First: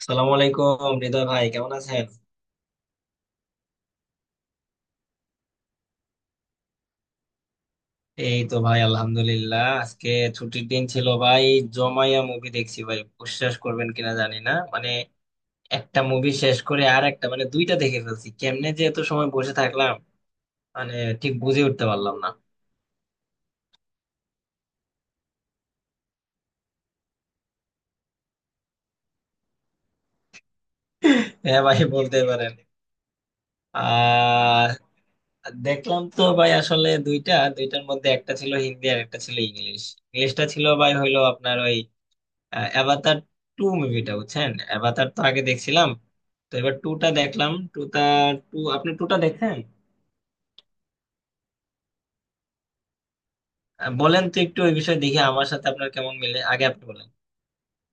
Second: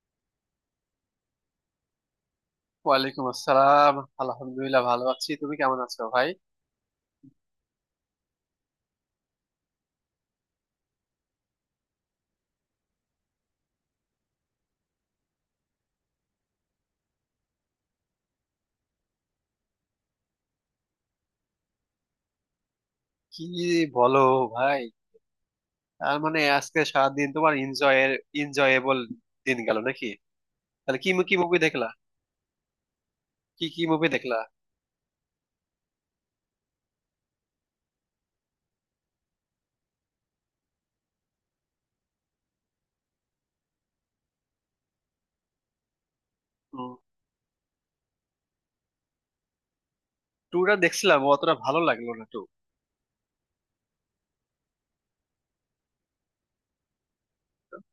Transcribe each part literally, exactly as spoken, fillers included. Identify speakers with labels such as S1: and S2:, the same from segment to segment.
S1: আসসালামু আলাইকুম, হৃদয় ভাই, কেমন আছেন?
S2: ওয়ালাইকুম আসসালাম। আলহামদুলিল্লাহ ভালো আছি, তুমি কেমন আছো ভাই?
S1: এই তো ভাই, আলহামদুলিল্লাহ। আজকে ছুটির দিন ছিল ভাই, জমাইয়া মুভি দেখছি ভাই। বিশ্বাস করবেন কিনা জানি না, মানে একটা মুভি শেষ করে আর একটা, মানে দুইটা দেখে ফেলছি। কেমনে যে এত সময় বসে থাকলাম, মানে ঠিক বুঝে উঠতে পারলাম না।
S2: কি বলো ভাই, তার মানে আজকে সারাদিন তোমার এনজয়ের এনজয়েবল দিন গেল নাকি? তাহলে কি কি মুভি
S1: হ্যাঁ ভাই,
S2: দেখলা?
S1: বলতে পারেন।
S2: কি কি মুভি দেখলা
S1: আহ দেখলাম তো ভাই, আসলে দুইটা। দুইটার মধ্যে একটা ছিল হিন্দি আর একটা ছিল ইংলিশ। ইংলিশটা ছিল ভাই, হইলো আপনার অ্যাভাতার টু মুভিটা, বুঝছেন? অ্যাভাতার তো আগে দেখছিলাম, তো এবার
S2: হম,
S1: টুটা দেখলাম। টুটা, টু, আপনি টুটা দেখেন?
S2: টুটা দেখছিলাম, অতটা ভালো লাগলো না টু।
S1: আহ, বলেন তো একটু ওই বিষয়ে, দেখি আমার সাথে আপনার কেমন মিলে। আগে আপনি বলেন।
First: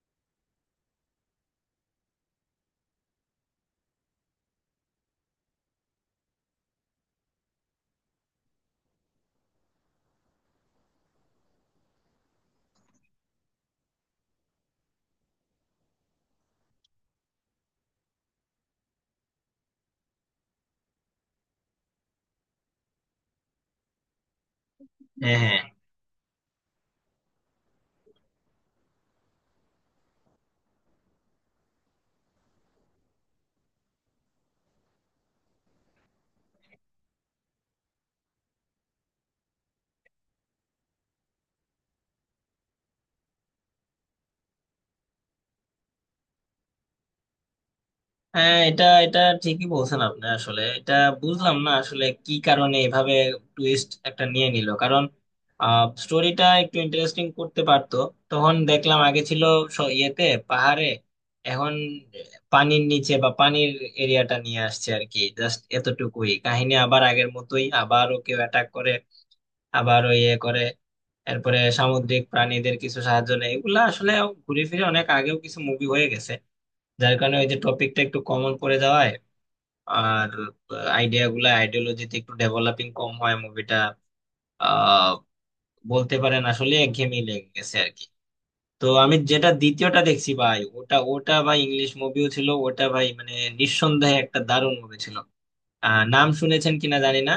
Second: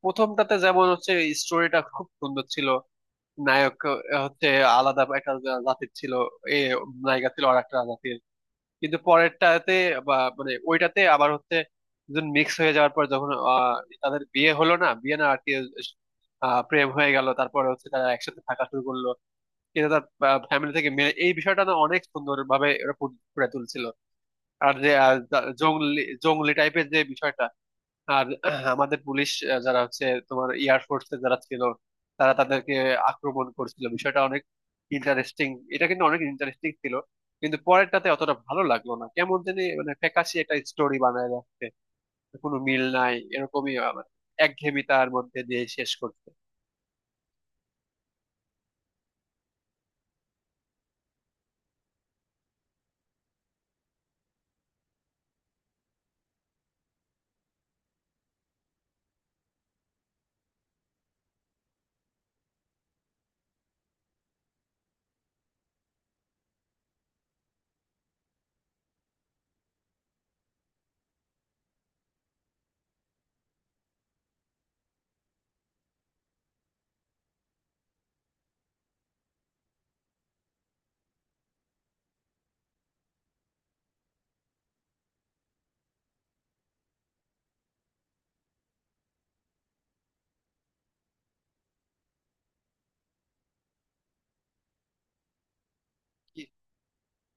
S2: প্রথমটাতে যেমন হচ্ছে, স্টোরিটা খুব সুন্দর ছিল। নায়ক আহ, হচ্ছে আলাদা একটা জাতির ছিল, এ, নায়িকা ছিল আর একটা জাতির। কিন্তু পরেরটাতে বা মানে ওইটাতে আবার হচ্ছে, দুজন মিক্স হয়ে যাওয়ার পর যখন আহ, তাদের বিয়ে হলো, না বিয়ে না আর কি, আহ, প্রেম হয়ে গেল, তারপরে হচ্ছে তারা একসাথে থাকা শুরু করলো। কিন্তু তার ফ্যামিলি থেকে মেনে এই বিষয়টা না, অনেক সুন্দর ভাবে ওরা ফুটে তুলছিল। আর যে আহ,
S1: হ্যাঁ
S2: জংলি জংলি টাইপের যে বিষয়টা, আর আমাদের পুলিশ আহ, যারা হচ্ছে তোমার এয়ারফোর্স এ যারা ছিল, তারা তাদেরকে আক্রমণ করছিল, বিষয়টা অনেক ইন্টারেস্টিং। এটা কিন্তু অনেক ইন্টারেস্টিং ছিল। কিন্তু পরেরটাতে অতটা ভালো লাগলো না, কেমন জানি মানে ফ্যাকাশে একটা স্টোরি বানায় রাখছে, কোনো মিল নাই, এরকমই আবার একঘেয়েমিতার মধ্যে দিয়ে শেষ করছে।
S1: হ্যাঁ, এটা এটা ঠিকই বলছেন আপনি। আসলে এটা বুঝলাম না আসলে কি কারণে এভাবে টুইস্ট একটা নিয়ে নিল। কারণ স্টোরিটা একটু ইন্টারেস্টিং করতে পারতো। তখন দেখলাম আগে ছিল স- ইয়েতে, পাহাড়ে, এখন পানির নিচে বা পানির এরিয়াটা নিয়ে আসছে আর কি। জাস্ট এতটুকুই কাহিনী, আবার আগের মতোই আবারও কেউ অ্যাটাক করে, আবারও ইয়ে করে, এরপরে সামুদ্রিক প্রাণীদের কিছু সাহায্য নেয়। এগুলা আসলে ঘুরে ফিরে অনেক আগেও কিছু মুভি হয়ে গেছে, যার কারণে ওই যে টপিকটা একটু কমন পড়ে যাওয়ায়, আর আইডিয়া গুলা আইডিওলজিতে একটু ডেভেলপিং কম হয় মুভিটা। আহ বলতে পারেন আসলে একঘেয়েমি লেগে গেছে আর কি। তো আমি যেটা দ্বিতীয়টা দেখছি ভাই, ওটা ওটা ভাই ইংলিশ মুভিও ছিল। ওটা ভাই মানে নিঃসন্দেহে একটা দারুণ মুভি ছিল। আহ, নাম
S2: কি-
S1: শুনেছেন কিনা জানি না।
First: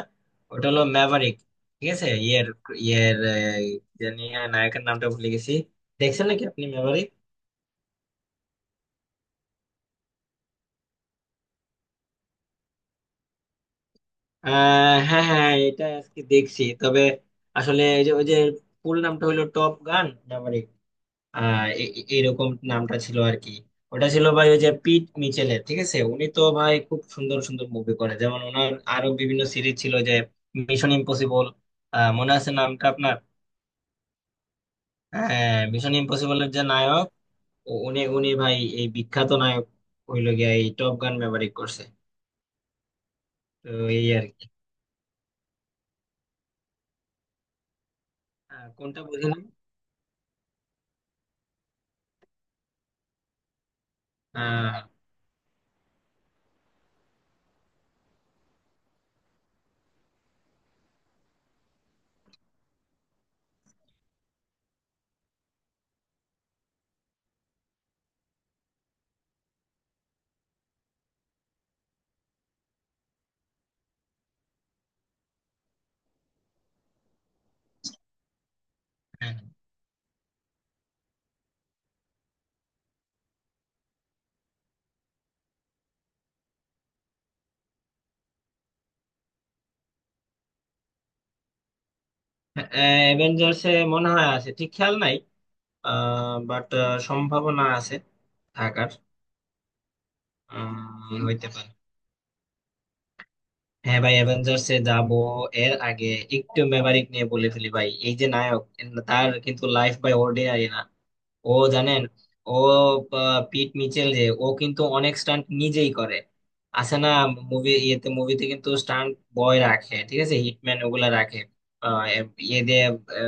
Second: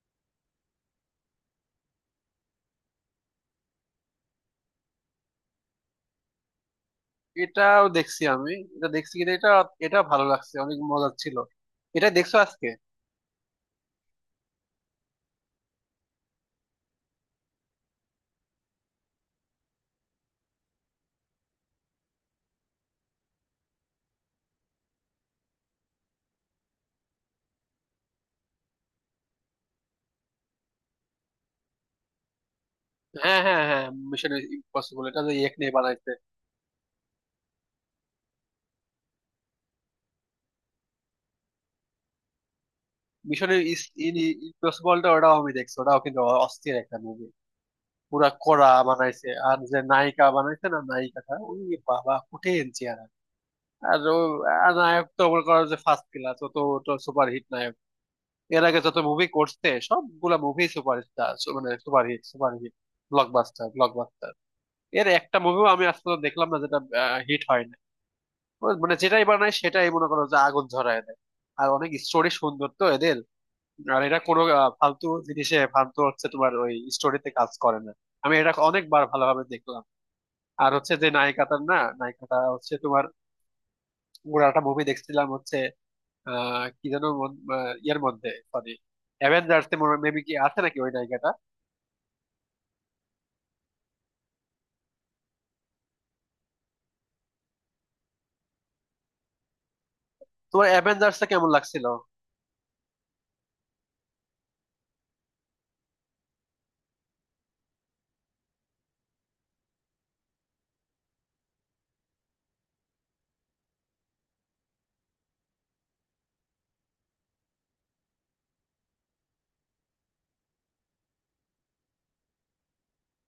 S1: ওটা হলো ম্যাভারিক। ঠিক আছে, ইয়ের ইয়ের আহ, জানি না, নায়কের নামটা ভুলে গেছি। দেখছেন নাকি আপনি ম্যাভারিক?
S2: এটাও দেখছি আমি, এটা দেখছি, কিন্তু এটা এটা ভালো লাগছে, অনেক মজার ছিল। এটা দেখছো আজকে?
S1: আহ হ্যাঁ হ্যাঁ, এটা আজকে দেখছি। তবে আসলে এই যে ওই যে ফুল নামটা হলো টপ গান ম্যাভারিক। আহ এ- এ- এরকম নামটা ছিল আর কি। ওটা ছিল ভাই ওই যে পিট মিচেলের, ঠিক আছে? উনি তো ভাই খুব সুন্দর সুন্দর মুভি করে। যেমন ওনার আরো বিভিন্ন সিরিজ ছিল যে মিশন ইম্পসিবল, মনে আছে নামটা আপনার?
S2: হ্যাঁ হ্যাঁ হ্যাঁ, মিশন ইম্পসিবল, এটা যে এক
S1: হ্যাঁ,
S2: নিয়ে
S1: মিশন
S2: বানাইছে।
S1: ইম্পসিবলের যে নায়ক, উ- উনি উনি ভাই এই বিখ্যাত নায়ক হইলো গিয়া, এই টপ গান ব্যবহার করছে।
S2: মিশনের
S1: তো এই আর কি।
S2: ইম্পসিবলটা, ওটাও আমি দেখছি ওটাও কিন্তু অস্থির একটা মুভি, পুরা
S1: আহ,
S2: কড়া
S1: কোনটা বুঝি
S2: বানাইছে।
S1: না।
S2: আর যে নায়িকা বানাইছে না, নায়িকাটা ওই, বাবা কঠিন চেহারা। আর ও, আর
S1: আহ,
S2: নায়ক তো মনে করো যে ফার্স্ট ক্লাস, ও তো সুপার হিট নায়ক। এর আগে যত মুভি করছে সবগুলা মুভি সুপার, মানে super hit, super hit, blockbuster, blockbuster. এর একটা মুভিও আমি আজ পর্যন্ত দেখলাম না যেটা হিট হয় না। ও মানে যেটাই বানায় সেটাই মনে করো যে আগুন ঝরায় দেয়। আর অনেক স্টোরি সুন্দর তো এদের। আর এটা কোনো আহ, ফালতু জিনিসে, ফালতু হচ্ছে তোমার ওই স্টোরিতে কাজ করে না। আমি এটা অনেকবার ভালোভাবে দেখলাম। আর হচ্ছে যে নায়িকাটার না, নায়িকাটা হচ্ছে তোমার, পুরো একটা মুভি দেখছিলাম হচ্ছে, আহ কি যেন মন- আহ, ইয়ের মধ্যে, সরি, অ্যাভেঞ্জার্স এ মেবি কি আছে নাকি ওই নায়িকাটা।
S1: অ্যাভেঞ্জার্স এ মনে হয় আছে, ঠিক খেয়াল নাই। বাট সম্ভাবনা আছে থাকার।
S2: তোমার অ্যাভেঞ্জার্স
S1: আহ,
S2: এ
S1: হইতে
S2: কেমন
S1: পারে।
S2: লাগছিল?
S1: হ্যাঁ ভাই, অ্যাভেঞ্জার্স এ যাবো, এর আগে একটু মেমারিক নিয়ে বলে ফেলি ভাই। এই যে নায়ক, তার কিন্তু লাইফ বাই অর্ডিনারি না। ও জানেন, ও আহ, পিট মিচেল, যে ও কিন্তু অনেক স্টান্ট নিজেই করে, আছে না? মুভি ইয়েতে, মুভিতে কিন্তু স্টান্ট বয় রাখে, ঠিক আছে, হিটম্যান ওগুলা রাখে। আহ, এ- ইয়ে দিয়ে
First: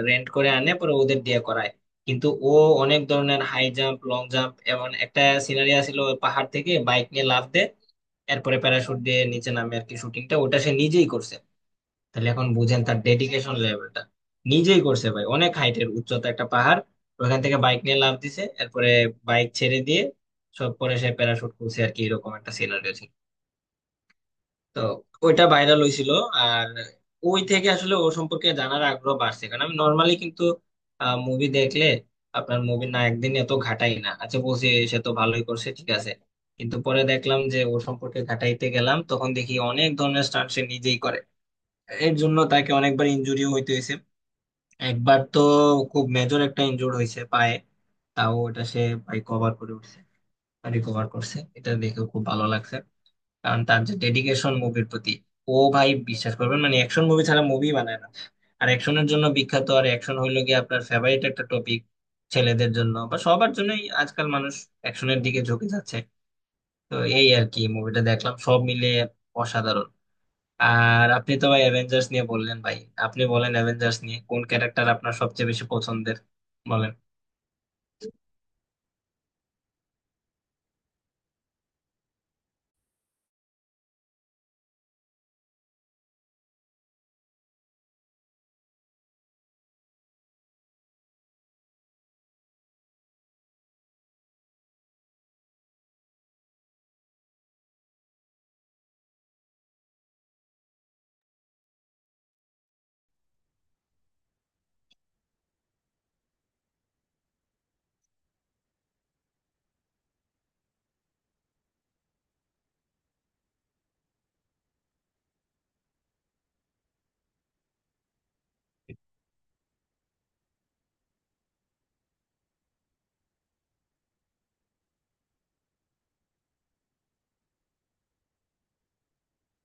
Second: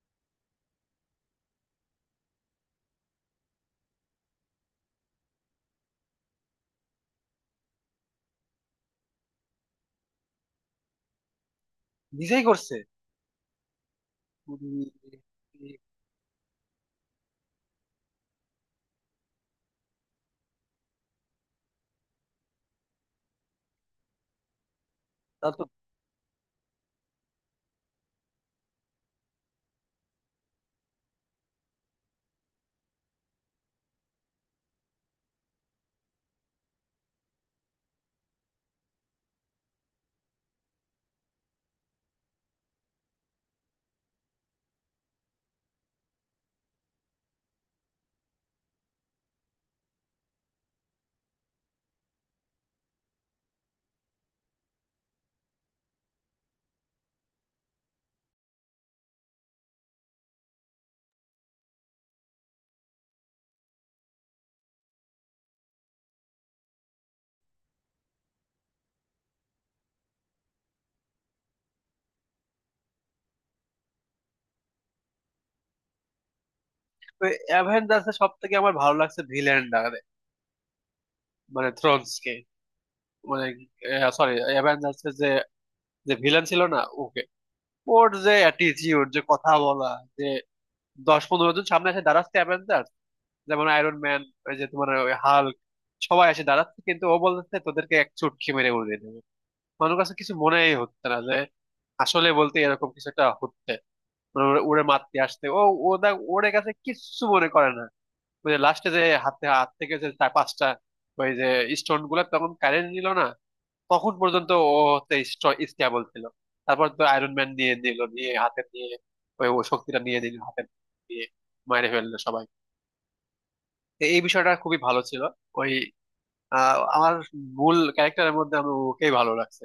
S1: রেন্ট করে আনে, পরে ওদের দিয়ে করায়। কিন্তু ও অনেক ধরনের হাই জাম্প, লং জাম্প, এমন একটা সিনারি ছিল পাহাড় থেকে বাইক নিয়ে লাফ দেয়, এরপরে প্যারাশুট দিয়ে নিচে নামে আর কি। শুটিংটা ওটা সে নিজেই করছে। তাহলে
S2: নিজেই
S1: এখন
S2: করছে?
S1: বুঝেন তার ডেডিকেশন লেভেলটা।
S2: উম,
S1: নিজেই করছে ভাই, অনেক হাইটের উচ্চতা একটা পাহাড়, ওখান থেকে বাইক নিয়ে লাফ দিছে, এরপরে বাইক ছেড়ে দিয়ে সব পরে সে প্যারাশুট খুলছে আর কি। এরকম একটা সিনারিও, তো ওইটা
S2: তা তো।
S1: ভাইরাল হয়েছিল। আর ওই থেকে আসলে ও সম্পর্কে জানার আগ্রহ বাড়ছে। কারণ আমি নর্মালি কিন্তু মুভি দেখলে, আপনার মুভি না একদিন এত ঘাটাই না, আচ্ছা বলছি সে তো ভালোই করছে, ঠিক আছে। কিন্তু পরে দেখলাম যে ও সম্পর্কে ঘাটাইতে গেলাম, তখন দেখি অনেক ধরনের স্টান্ট সে নিজেই করে। এর জন্য তাকে অনেকবার ইনজুরিও হইতে হয়েছে। একবার তো খুব মেজর একটা ইনজুর হয়েছে পায়ে, তাও ওটা সে ভাই কভার করে উঠছে, রিকভার করছে। এটা দেখে খুব ভালো লাগছে, কারণ তার যে ডেডিকেশন মুভির প্রতি। ও ভাই বিশ্বাস করবেন, মানে অ্যাকশন মুভি ছাড়া মুভি বানায় না, আর অ্যাকশনের জন্য বিখ্যাত। আর অ্যাকশন হইলো গিয়ে আপনার ফেভারিট একটা টপিক ছেলেদের জন্য বা সবার জন্যই। আজকাল মানুষ অ্যাকশনের দিকে ঝুঁকে যাচ্ছে। তো এই আর কি, মুভিটা দেখলাম সব মিলে অসাধারণ। আর আপনি তো ভাই অ্যাভেঞ্জার্স নিয়ে বললেন ভাই, আপনি বলেন অ্যাভেঞ্জার্স নিয়ে কোন ক্যারেক্টার আপনার সবচেয়ে বেশি পছন্দের, বলেন।
S2: অ্যাভেঞ্জার্স এ সব থেকে আমার ভালো লাগছে ভিলেনটা, মানে থ্রোনস কে, মানে সরি, অ্যাভেঞ্জার্স এর যে, যে ভিলেন ছিল না, ওর যে অ্যাটিটিউড, যে কথা বলা, যে দশ পনেরো জন সামনে এসে দাঁড়াচ্ছে অ্যাভেঞ্জার, যেমন আয়রন ম্যান, ওই যে তোমার ওই হাল্ক, সবাই এসে দাঁড়াচ্ছে কিন্তু ও বলতেছে তোদেরকে এক চুটকি মেরে উড়িয়ে দেবে। মানুষ কাছে কিছু মনেই হচ্ছে না যে, আসলে বলতে এরকম কিছু একটা হচ্ছে, মানে ওরে ওরে মারতে আসতে ও ওদের ওরে কাছে কিচ্ছু মনে করে না। ওই যে লাস্টে যে হাতে, হাত থেকে যে চার পাঁচটা ওই যে স্টোন গুলা তখন কারেন্ট নিল না, তখন পর্যন্ত ও হচ্ছে স্টেবল ছিল। তারপর তো আয়রন ম্যান নিয়ে দিল, নিয়ে হাতে নিয়ে, ওই ও শক্তিটা নিয়ে দিল হাতে নিয়ে, মেরে ফেললো সবাই। তো এই বিষয়টা খুবই ভালো ছিল। ওই, আহ, আমার মূল ক্যারেক্টারের মধ্যে আমি ওকেই ভালো লাগছে।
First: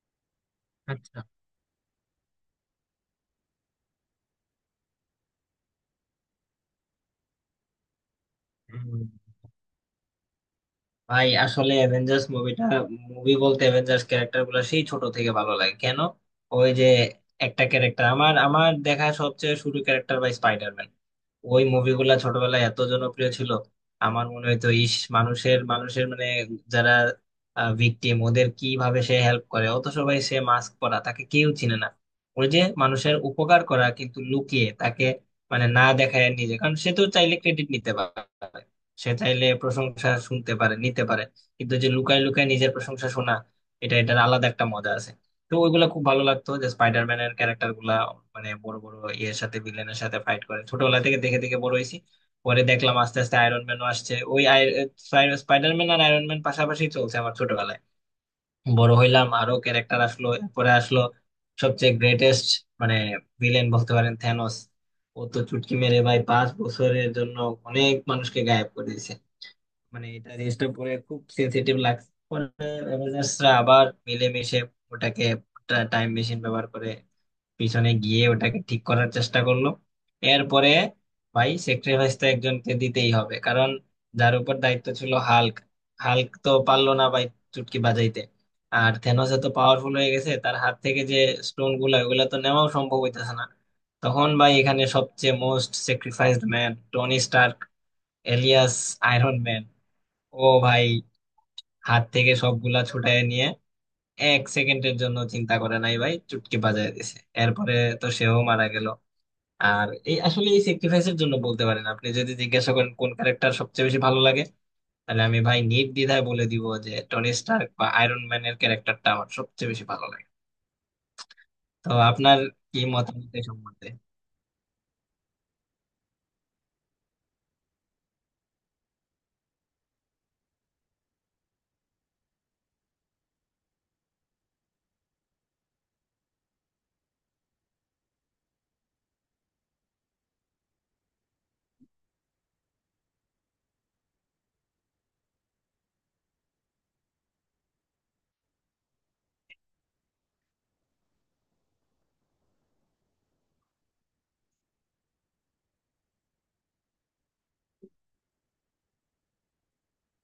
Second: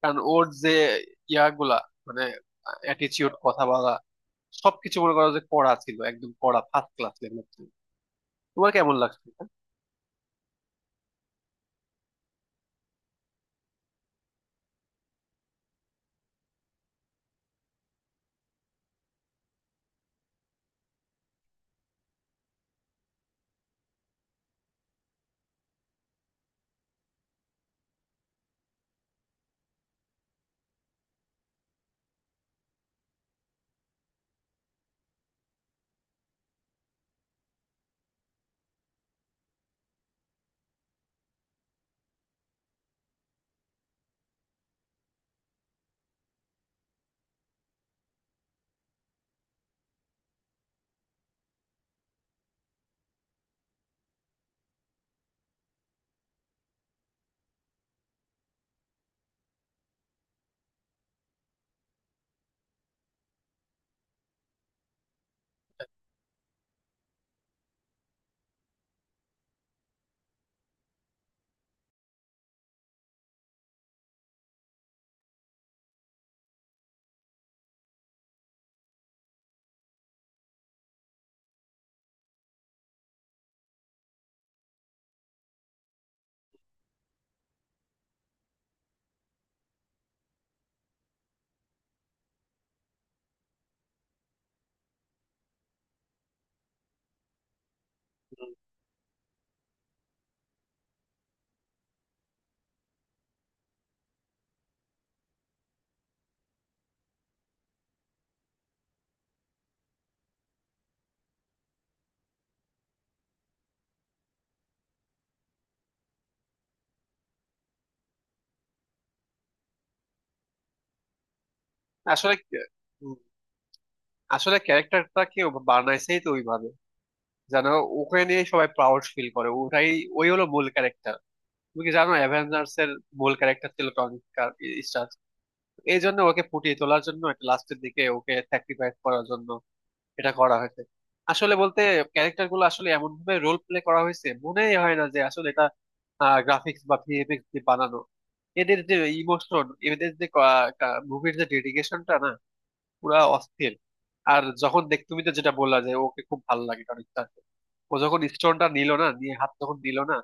S2: কারণ ওর যে
S1: আচ্ছা
S2: ইয়াগুলা, মানে অ্যাটিচিউড, কথা বলা, সবকিছু মনে করো যে কড়া ছিল, একদম কড়া, ফার্স্ট ক্লাস লেভেল। তোমার কেমন লাগছে এটা?
S1: ভাই, আসলে অ্যাভেঞ্জার্স মুভিটা, মুভি বলতে অ্যাভেঞ্জার্স ক্যারেক্টার গুলো সেই ছোট থেকে ভালো লাগে কেন? ওই যে একটা ক্যারেক্টার, আমার আমার দেখা সবচেয়ে শুরু ক্যারেক্টার ভাই স্পাইডারম্যান। ওই মুভিগুলা ছোটবেলায় এত জনপ্রিয় ছিল, আমার মনে হইতো, ইস, মানুষের মানুষের মানে যারা ভিকটিম ওদের কিভাবে সে হেল্প করে, অত সবাই, সে মাস্ক পরা, তাকে কেউ চিনে না। ওই যে মানুষের উপকার করা কিন্তু লুকিয়ে, তাকে মানে না দেখায় নিজে। কারণ সে তো চাইলে ক্রেডিট নিতে পারে, সে চাইলে প্রশংসা শুনতে পারে, নিতে পারে, কিন্তু যে লুকায় লুকায় নিজের প্রশংসা শোনা, এটা এটার আলাদা একটা মজা আছে। তো ওইগুলা খুব ভালো লাগতো, যে স্পাইডারম্যানের ক্যারেক্টার গুলা মানে বড় বড় ইয়ের সাথে, ভিলেনের সাথে ফাইট করে, ছোটবেলা থেকে দেখে দেখে বড় হয়েছি। পরে দেখলাম আস্তে আস্তে আয়রন ম্যানও আসছে। ওই স্পাইডারম্যান আর আয়রন ম্যান পাশাপাশি চলছে আমার ছোটবেলায়। বড় হইলাম, আরো ক্যারেক্টার আসলো, পরে আসলো সবচেয়ে গ্রেটেস্ট মানে ভিলেন বলতে পারেন, থ্যানোস। ও তো চুটকি মেরে ভাই পাঁচ বছরের জন্য অনেক মানুষকে গায়েব করে দিয়েছে। মানে এটা জিনিসটা পরে খুব সেন্সিটিভ লাগছে। পরে অ্যাভেঞ্জার্সরা আবার মিলেমিশে ওটাকে টাইম মেশিন ব্যবহার করে পিছনে গিয়ে ওটাকে ঠিক করার চেষ্টা করলো। এরপরে ভাই, স্যাক্রিফাইস তো একজনকে দিতেই হবে। কারণ যার উপর দায়িত্ব ছিল হাল্ক, হাল্ক তো পারলো না ভাই চুটকি বাজাইতে। আর থেনোস তো পাওয়ারফুল হয়ে গেছে, তার হাত থেকে যে স্টোন গুলা ওগুলা তো নেওয়াও সম্ভব হইতেছে না। তখন ভাই এখানে সবচেয়ে most sacrificed man Tony Stark
S2: হুম।
S1: Alias Iron Man. ও ভাই হাত থেকে সবগুলা ছুটায় নিয়ে এক সেকেন্ডের জন্য চিন্তা করে নাই ভাই, চুটকি বাজায় দিছে। এরপরে তো সেও মারা গেল। আর এই আসলে এই স্যাক্রিফাইসের জন্য বলতে পারেন, আপনি যদি জিজ্ঞাসা করেন কোন ক্যারেক্টার সবচেয়ে বেশি ভালো লাগে, তাহলে আমি ভাই নির্দ্বিধায় বলে দিব যে টনি স্টার্ক বা আয়রন ম্যানের ক্যারেক্টারটা আমার সবচেয়ে বেশি ভালো লাগে। তো
S2: আসলে
S1: আপনার
S2: কি-
S1: কি
S2: হুম,
S1: মতামত এই সম্বন্ধে?
S2: আসলে ক্যারেক্টারটাকে বানাইছেই তো ওইভাবে, যেন ওকে নিয়ে সবাই প্রাউড ফিল করে, ওটাই, ওই হলো মূল ক্যারেক্টার। তুমি কি জানো অ্যাভেঞ্জার্স এর মূল ক্যারেক্টার ছিল টনি স্টার্ক। এই জন্য ওকে ফুটিয়ে তোলার জন্য, এটা লাস্টের দিকে ওকে স্যাক্রিফাইস করার জন্য এটা করা হয়েছে। আসলে বলতে ক্যারেক্টার গুলো আসলে এমন ভাবে রোল প্লে করা হয়েছে, মনেই হয় না যে আসলে এটা গ্রাফিক্স বা ভিএফএক্স দিয়ে বানানো। এদের যে ইমোশন, এদের যে মুভির যে ডেডিকেশনটা না, পুরা অস্থির। আর যখন দেখ, তুমি তো যেটা বললা যে ওকে খুব ভালো লাগে কারণ তার- ও যখন স্টোনটা নিল, না নিয়ে হাত যখন দিল না,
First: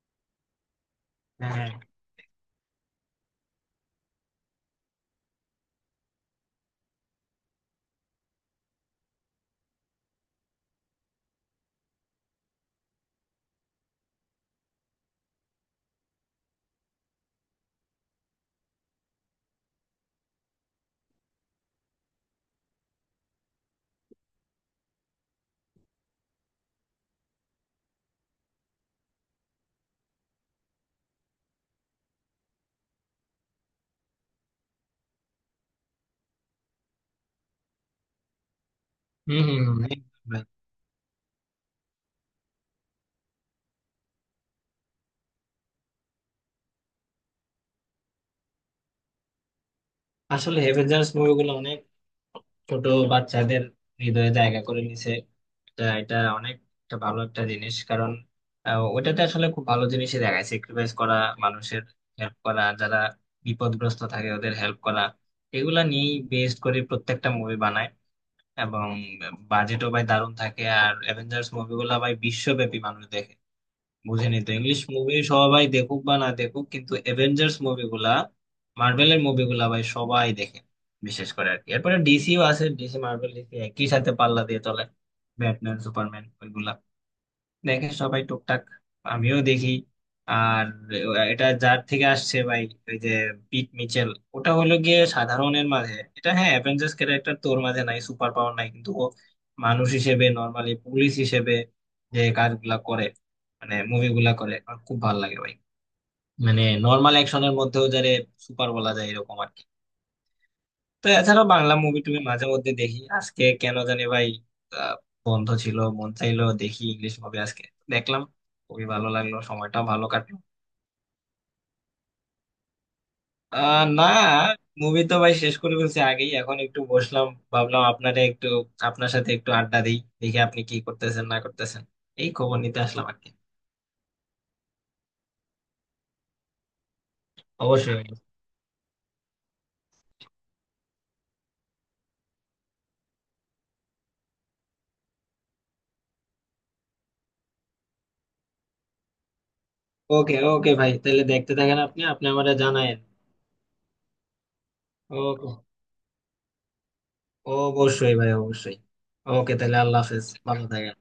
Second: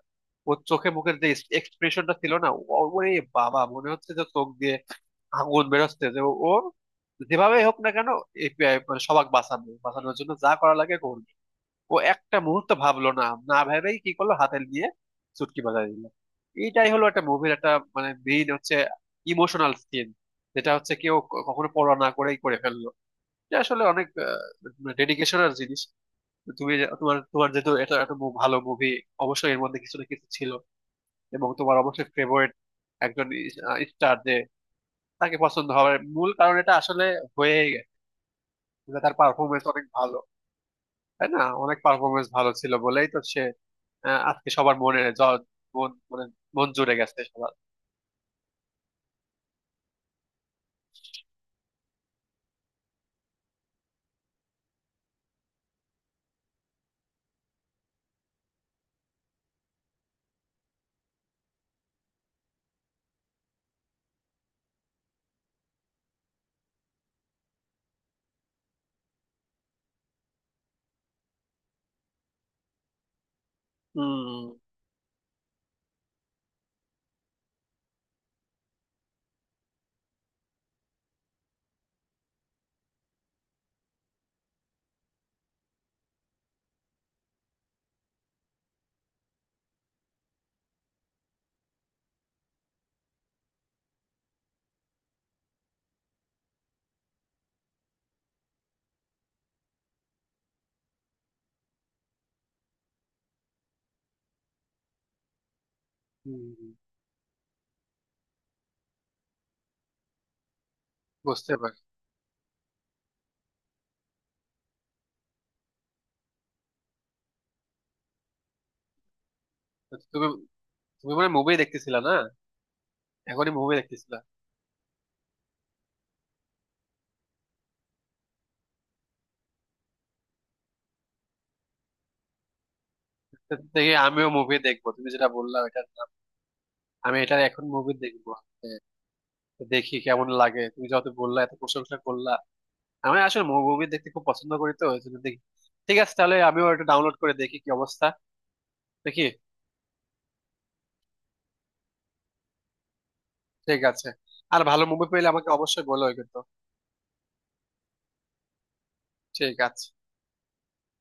S2: ওর চোখে মুখের যে
S1: হ্যাঁ,
S2: এক্সপ্রেশনটা ছিল না, ও- ওরে বাবা, মনে হচ্ছে যে চোখ দিয়ে আগুন বেরোচ্ছে, যে ও ও যেভাবে হোক না কেন এই পে- মানে সবাক বাঁচানো, বাঁচানোর জন্য যা করা লাগে করবে। ও একটা মুহূর্ত ভাবলো না, না ভেবেই কি করলো, হাতে নিয়ে চুটকি বাজায় দিল। এইটাই হলো একটা মুভির একটা মানে মেইন হচ্ছে ইমোশনাল সিন, যেটা হচ্ছে কেউ কখনো পড়া না করেই করে ফেললো, যে আসলে অনেক ডেডিকেশন আর জিনিস। তো তুমি যে- তোমার তোমার যেহেতু এটা এত মু- ভালো মুভি, অবশ্যই এর মধ্যে কিছু না কিছু ছিল, এবং তোমার অবশ্যই ফেভারিট একজন স্টার যে, তাকে পছন্দ হওয়ার মূল কারণ এটা আসলে হয়ে গেছে, তার
S1: হম হম
S2: পারফরমেন্স
S1: হম,
S2: অনেক ভালো।
S1: একদম ভাই।
S2: তাই না, অনেক পারফরমেন্স ভালো ছিল বলেই তো সে আহ, আজকে সবার মনে জ- মন মানে মন জুড়ে গেছে সবার।
S1: আসলে অ্যাভেঞ্জার্স মুভিগুলো অনেক ছোট বাচ্চাদের হৃদয়ে জায়গা করে নিছে। তা এটা অনেক একটা ভালো একটা জিনিস, কারণ আহ, ওইটাতে আসলে খুব ভালো জিনিসই দেখায়, স্যাক্রিফাইস করা, মানুষের হেল্প করা, যারা বিপদগ্রস্ত থাকে ওদের হেল্প করা। এগুলা নিয়েই বেস্ট করে প্রত্যেকটা মুভি বানায়, এবং বাজেটও ভাই দারুণ থাকে। আর অ্যাভেঞ্জার্স মুভিগুলা ভাই বিশ্বব্যাপী মানুষ দেখে। বুঝিনি
S2: হম,
S1: তো, ইংলিশ মুভি সবাই দেখুক বা না দেখুক, কিন্তু অ্যাভেঞ্জার্স মুভিগুলা, মার্ভেলের মুভিগুলা ভাই সবাই দেখে, বিশেষ করে আর কি। এরপরে ডিসিও আছে, ডিসি মার্ভেল, ডিসি একই সাথে পাল্লা দিয়ে চলে। ব্যাটম্যান, সুপারম্যান, ওইগুলা দেখে সবাই টুকটাক, আমিও দেখি। আর এটা যার থেকে আসছে ভাই, ওই যে পিট মিচেল, ওটা হলো গিয়ে সাধারণের মাঝে। এটা হ্যাঁ, অ্যাভেঞ্জার্স ক্যারেক্টার তোর মাঝে নাই, সুপার পাওয়ার নাই, কিন্তু ও মানুষ হিসেবে, নর্মালি পুলিশ হিসেবে যে কাজগুলা করে, মানে মুভিগুলা করে, আমার খুব ভালো লাগে ভাই। মানে নর্মাল অ্যাকশনের মধ্যেও যারে সুপার বলা যায়, এরকম আর কি। তো এছাড়াও
S2: বুঝতে
S1: বাংলা
S2: পারি।
S1: মুভি টুভি মাঝে মধ্যে দেখি। আজকে কেন জানি ভাই আহ, বন্ধ ছিল, মন চাইলো দেখি ইংলিশ মুভি আজকে। দেখলাম, খুবই ভালো লাগলো, সময়টা
S2: তো
S1: ভালো
S2: তুমি
S1: কাটলো।
S2: তুমি মানে মুভি দেখতেছিলা না, এখনই মুভি
S1: আহ, না,
S2: দেখতেছিলা?
S1: মুভি তো ভাই শেষ করে ফেলছি আগেই, এখন একটু বসলাম, ভাবলাম আপনারে একটু, আপনার সাথে একটু আড্ডা দিই, দেখি আপনি কি করতেছেন না করতেছেন, এই খবর নিতে আসলাম আর কি।
S2: তো দেখি আমিও মুভি দেখবো, তুমি যেটা বললা ওইটা আমি এটা এখন মুভি
S1: অবশ্যই।
S2: দেখবো। হ্যাঁ, তো দেখি কেমন লাগে, তুমি যত বললা, এত প্রশংসা করলা, আমি আসলে মুভি দেখতে খুব পছন্দ করি, তো ওই জন্য দেখি। ঠিক আছে, তাহলে আমিও এটা ডাউনলোড করে দেখি কি অবস্থা, দেখি।
S1: ওকে ওকে ভাই, তাহলে দেখতে থাকেন আপনি, আপনি আমারে জানায়েন।
S2: ঠিক আছে, আর ভালো মুভি পেলে আমাকে
S1: ওকে,
S2: অবশ্যই বলো কিন্তু।
S1: অবশ্যই ভাই, অবশ্যই। ওকে,
S2: ঠিক
S1: তাহলে
S2: আছে।
S1: আল্লাহ হাফেজ, ভালো থাকেন।